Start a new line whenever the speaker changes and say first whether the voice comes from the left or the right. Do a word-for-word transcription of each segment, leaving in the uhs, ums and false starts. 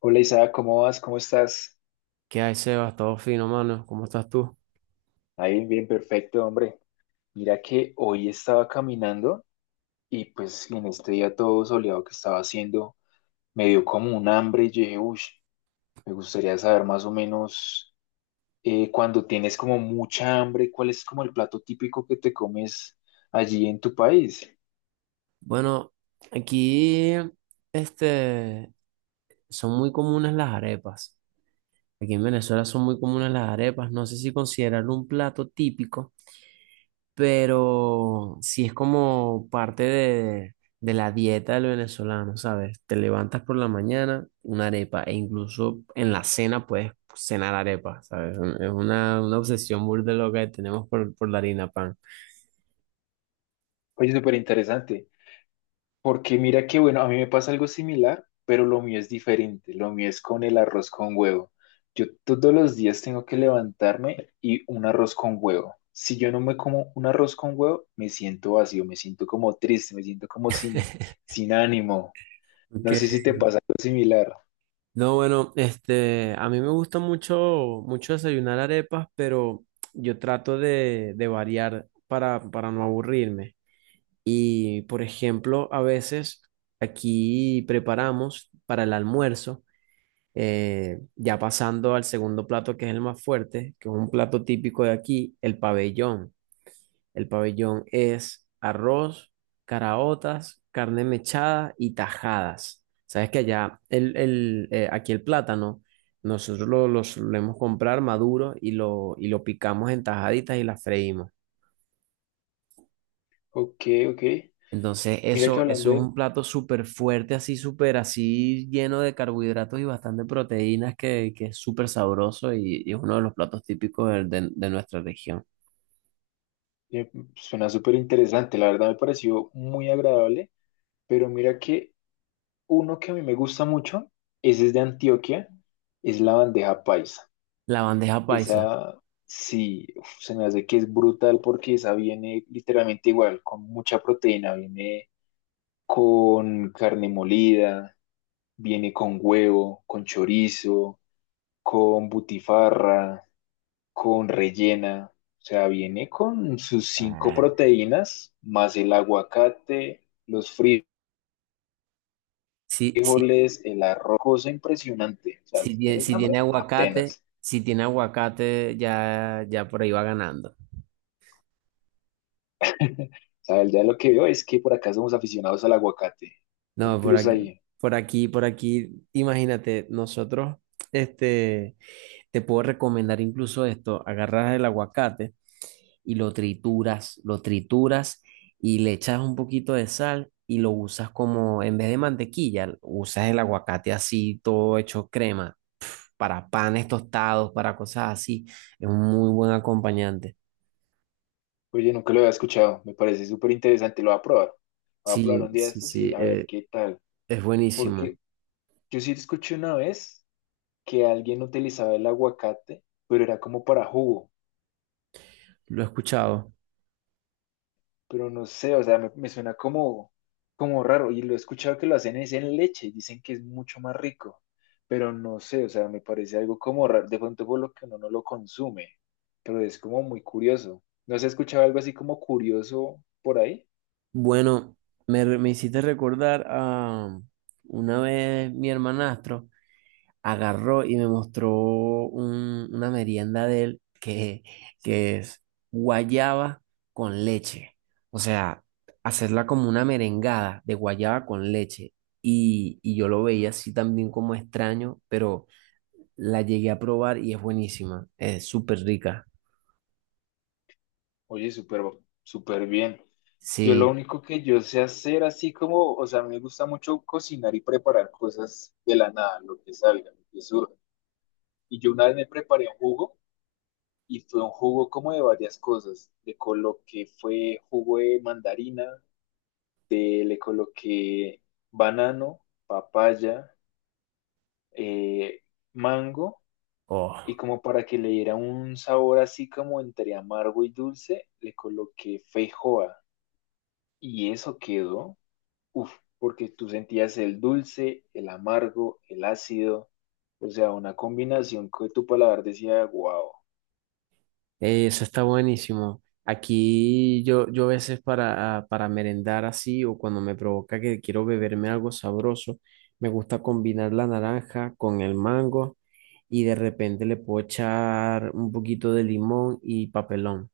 left: Hola Isa, ¿cómo vas? ¿Cómo estás?
right: ¿Qué hay, Sebas? Todo fino, mano. ¿Cómo estás tú?
left: Ahí, bien, perfecto, hombre. Mira que hoy estaba caminando y pues en este día todo soleado que estaba haciendo, me dio como un hambre y yo dije, uy, me gustaría saber más o menos eh, cuando tienes como mucha hambre, ¿cuál es como el plato típico que te comes allí en tu país?
right: Bueno, aquí, este, son muy comunes las arepas. Aquí en Venezuela son muy comunes las arepas. No sé si considerarlo un plato típico, pero sí es como parte de, de la dieta del venezolano, ¿sabes? Te levantas por la mañana, una arepa, e incluso en la cena puedes cenar arepa, ¿sabes? Es una, una obsesión burda loca que tenemos por, por la harina pan.
left: Oye, súper interesante. Porque mira que, bueno, a mí me pasa algo similar, pero lo mío es diferente. Lo mío es con el arroz con huevo. Yo todos los días tengo que levantarme y un arroz con huevo. Si yo no me como un arroz con huevo, me siento vacío, me siento como triste, me siento como sin, sin ánimo.
right: Ok.
left: No sé si te pasa algo similar.
right: No, bueno, este, a mí me gusta mucho, mucho desayunar arepas, pero yo trato de, de variar para, para no aburrirme. Y, por ejemplo, a veces aquí preparamos para el almuerzo, eh, ya pasando al segundo plato que es el más fuerte, que es un plato típico de aquí, el pabellón. El pabellón es arroz, caraotas, carne mechada y tajadas. Sabes que allá, el, el, eh, aquí el plátano, nosotros lo, lo solemos comprar maduro y lo, y lo picamos en tajaditas y las freímos.
left: Ok, ok.
right: Entonces,
left: Mira que
right: eso,
left: hablando
right: eso es
left: de...
right: un plato súper fuerte, así, súper así, lleno de carbohidratos y bastante proteínas, que, que es súper sabroso y, y es uno de los platos típicos del- de, de nuestra región.
left: eh, Suena súper interesante, la verdad me pareció muy agradable, pero mira que uno que a mí me gusta mucho, ese es de Antioquia, es la bandeja paisa.
right: La bandeja paisa.
left: Esa sí, uf, se me hace que es brutal porque esa viene literalmente igual, con mucha proteína, viene con carne molida, viene con huevo, con chorizo, con butifarra, con rellena. O sea, viene con sus cinco
right: Ah,
left: proteínas, más el aguacate, los frijoles.
right: sí, sí.
left: Frijoles, el arroz, cosa impresionante. O sea,
right: Si
left: si
right: tiene,
left: tienes
right: si tiene
left: hambre,
right: aguacate,
left: apenas.
right: si tiene aguacate, ya, ya por ahí va ganando.
left: O sea, ya lo que veo es que por acá somos aficionados al aguacate. Un
right: No, por
left: plus
right: aquí,
left: ahí.
right: por aquí, por aquí, imagínate, nosotros, este, te puedo recomendar incluso esto, agarras el aguacate y lo trituras, lo trituras y le echas un poquito de sal y lo usas como, en vez de mantequilla, usas el aguacate así, todo hecho crema, para panes tostados, para cosas así, es un muy buen acompañante.
left: Oye, nunca lo había escuchado. Me parece súper interesante. Lo voy a probar. Lo voy a probar
right: Sí,
left: un día de
right: sí,
left: estos y
right: sí,
left: a ver
right: eh,
left: qué tal.
right: es buenísimo.
left: Porque yo sí escuché una vez que alguien utilizaba el aguacate, pero era como para jugo.
right: Lo he escuchado.
left: Pero no sé, o sea, me, me suena como, como raro y lo he escuchado que lo hacen es en leche, dicen que es mucho más rico, pero no sé, o sea, me parece algo como raro, de pronto por lo que uno no lo consume, pero es como muy curioso. ¿No has escuchado algo así como curioso por ahí?
right: Bueno, me, re- me hiciste recordar a um, una vez mi hermanastro agarró y me mostró un- una merienda de él que, que es guayaba con leche. O sea, hacerla como una merengada de guayaba con leche. Y, y yo lo veía así también como extraño, pero la llegué a probar y es buenísima. Es súper rica.
left: Oye, súper, súper bien. Yo lo
right: Sí.
left: único que yo sé hacer así como, o sea, me gusta mucho cocinar y preparar cosas de la nada, lo que salga, lo que surja. Y yo una vez me preparé un jugo y fue un jugo como de varias cosas. Le coloqué, fue jugo de mandarina, de- le coloqué banano, papaya, eh, mango, y
right: Oh.
left: como para que le diera un sabor así como entre amargo y dulce, le coloqué feijoa. Y eso quedó, uff, porque tú sentías el dulce, el amargo, el ácido, o sea, una combinación que tu paladar decía, wow.
right: Eh, Eso está buenísimo. Aquí yo, yo a veces para, a- para merendar así o cuando me provoca que quiero beberme algo sabroso, me gusta combinar la naranja con el mango y de repente le puedo echar un poquito de limón y papelón.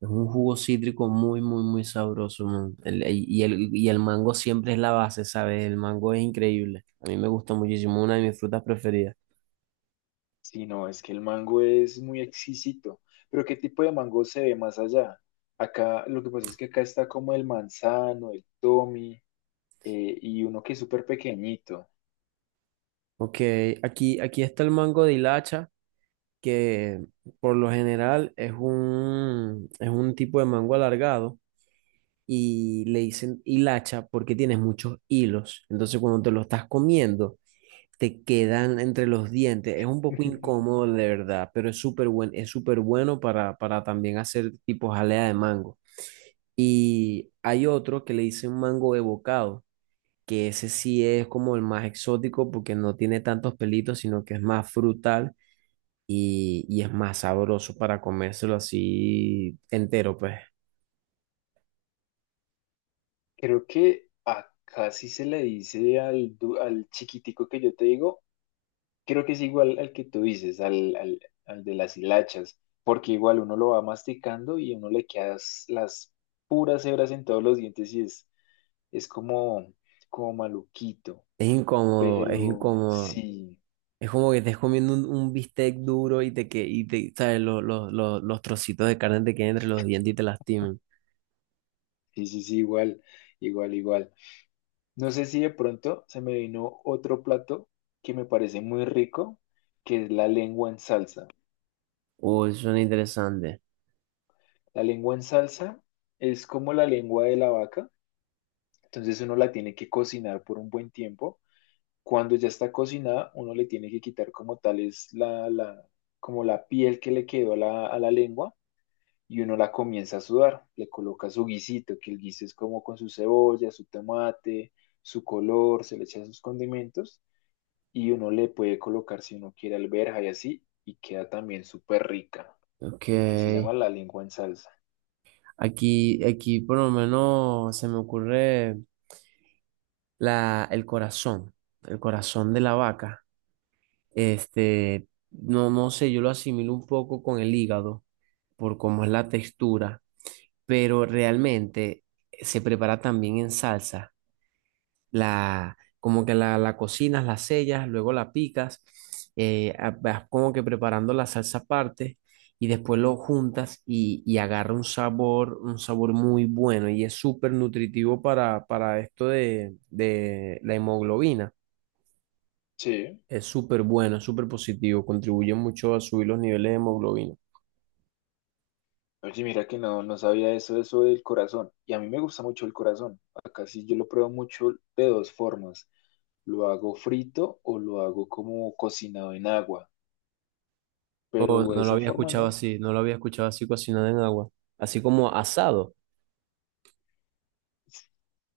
right: Es un jugo cítrico muy, muy, muy sabroso, man. El- y el, y el mango siempre es la base, ¿sabes? El mango es increíble. A mí me gusta muchísimo, una de mis frutas preferidas.
left: Sí, no, es que el mango es muy exquisito. Pero ¿qué tipo de mango se ve más allá? Acá, lo que pasa es que acá está como el manzano, el tommy, eh, y uno que es súper pequeñito.
right: Ok, aquí, aquí está el mango de hilacha, que por lo general es un, es un tipo de mango alargado y le dicen hilacha porque tiene muchos hilos. Entonces cuando te lo estás comiendo, te quedan entre los dientes. Es un poco incómodo de verdad, pero es súper buen, es súper bueno para, para también hacer tipo jalea de mango. Y hay otro que le dicen mango evocado, que ese sí es como el más exótico porque no tiene tantos pelitos, sino que es más frutal y, y es más sabroso para comérselo así entero, pues.
left: Creo que acá sí se le dice al, du- al chiquitico que yo te digo, creo que es igual al que tú dices, al, al, al de las hilachas, porque igual uno lo va masticando y uno le queda s- las puras hebras en todos los dientes y es, es como, como maluquito.
right: Es incómodo, es
left: Pero
right: incómodo.
left: sí,
right: Es como que estés comiendo un, un bistec duro y te que y te, ¿sabes? Los, los, los, los trocitos de carne te queden entre los dientes y te lastimen.
left: sí, sí, sí, igual, igual, igual. No sé si de pronto se me vino otro plato que me parece muy rico, que es la lengua en salsa.
right: Uy, suena interesante.
left: La lengua en salsa es como la lengua de la vaca, entonces uno la tiene que cocinar por un buen tiempo. Cuando ya está cocinada, uno le tiene que quitar como tal es la, la, como la piel que le quedó a la, a la lengua y uno la comienza a sudar, le coloca su guisito, que el guiso es como con su cebolla, su tomate, su color, se le echa sus condimentos y uno le puede colocar si uno quiere alberja y así y queda también súper rica,
right: Ok.
left: que se llama la lengua en salsa.
right: Aquí, aquí por lo menos se me ocurre la, el corazón, el corazón de la vaca. Este, no, no sé, yo lo asimilo un poco con el hígado, por cómo es la textura, pero realmente eh, se prepara también en salsa. La, como que la, la cocinas, la sellas, luego la picas, eh, a- vas como que preparando la salsa aparte y después lo juntas y, y agarra un sabor, un sabor muy bueno y es súper nutritivo para, para esto de, de la hemoglobina.
left: Sí.
right: Es súper bueno, es súper positivo, contribuye mucho a subir los niveles de hemoglobina.
left: Oye, mira que no, no sabía eso, eso del corazón. Y a mí me gusta mucho el corazón. Acá sí yo lo pruebo mucho de dos formas. Lo hago frito o lo hago como cocinado en agua.
right: Oh,
left: Pero de
right: no lo
left: esa
right: había
left: forma
right: escuchado
left: no.
right: así, no lo había escuchado así cocinado en agua, así como asado.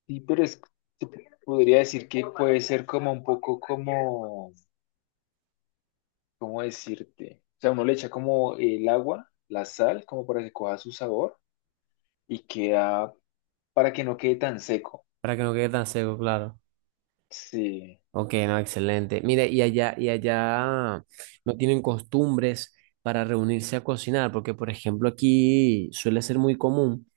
left: Sí, pero es, se podría decir que puede ser como un poco como, ¿cómo decirte? O sea, uno le echa como el agua, la sal, como para que coja su sabor y queda, para que no quede tan seco.
right: Para que no quede tan seco, claro.
left: Sí,
right: Ok, no, excelente. Mire, y allá, y allá no tienen costumbres para reunirse a cocinar, porque por ejemplo aquí suele ser muy común,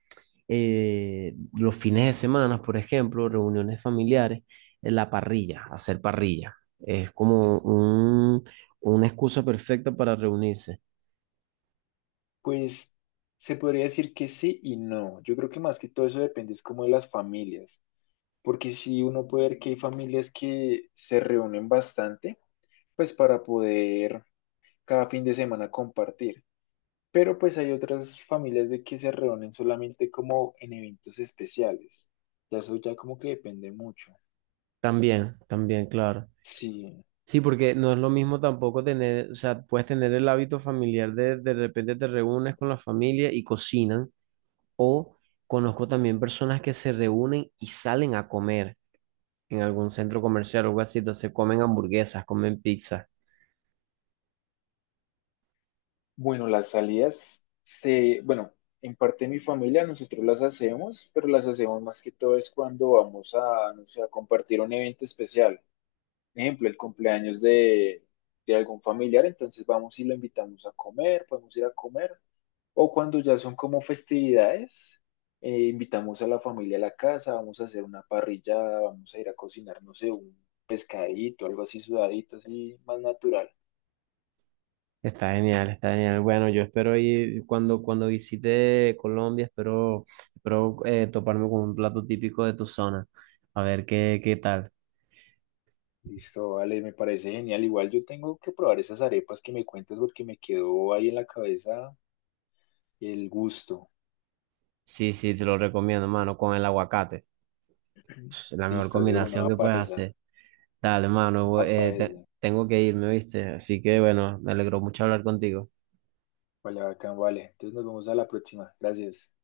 right: eh, los fines de semana, por ejemplo, reuniones familiares, en la parrilla, hacer parrilla. Es como un, una excusa perfecta para reunirse.
left: pues se podría decir que sí y no. Yo creo que más que todo eso depende es como de las familias, porque si uno puede ver que hay familias que se reúnen bastante, pues para poder cada fin de semana compartir. Pero pues hay otras familias de que se reúnen solamente como en eventos especiales. Ya eso ya como que depende mucho.
right: También, también, claro.
left: Sí.
right: Sí, porque no es lo mismo tampoco tener, o sea, puedes tener el hábito familiar de de repente te reúnes con la familia y cocinan, o conozco también personas que se reúnen y salen a comer en algún centro comercial o algo así, entonces comen hamburguesas, comen pizza.
left: Bueno, las salidas se, bueno, en parte de mi familia nosotros las hacemos, pero las hacemos más que todo es cuando vamos a, no sé, a compartir un evento especial. Ejemplo, el cumpleaños de, de algún familiar, entonces vamos y lo invitamos a comer, podemos ir a comer. O cuando ya son como festividades, eh, invitamos a la familia a la casa, vamos a hacer una parrillada, vamos a ir a cocinar, no sé, un pescadito, algo así sudadito, así más natural.
right: Está genial, está genial. Bueno, yo espero ir cuando, cuando visite Colombia, espero, espero eh, toparme con un plato típico de tu zona, a ver qué, qué tal.
left: Listo, vale, me parece genial. Igual yo tengo que probar esas arepas que me cuentas porque me quedó ahí en la cabeza el gusto.
right: Sí, sí, te lo recomiendo, mano, con el aguacate. Pss, la mejor
left: Listo, de una,
right: combinación
left: va
right: que
left: para
right: puedes
left: esa,
right: hacer. Dale, mano, voy-
left: va para
right: eh, te-
left: esa.
right: tengo que irme, ¿viste? Así que bueno, me alegró mucho hablar contigo.
left: Vale, bacán, vale. Entonces nos vemos a la próxima. Gracias.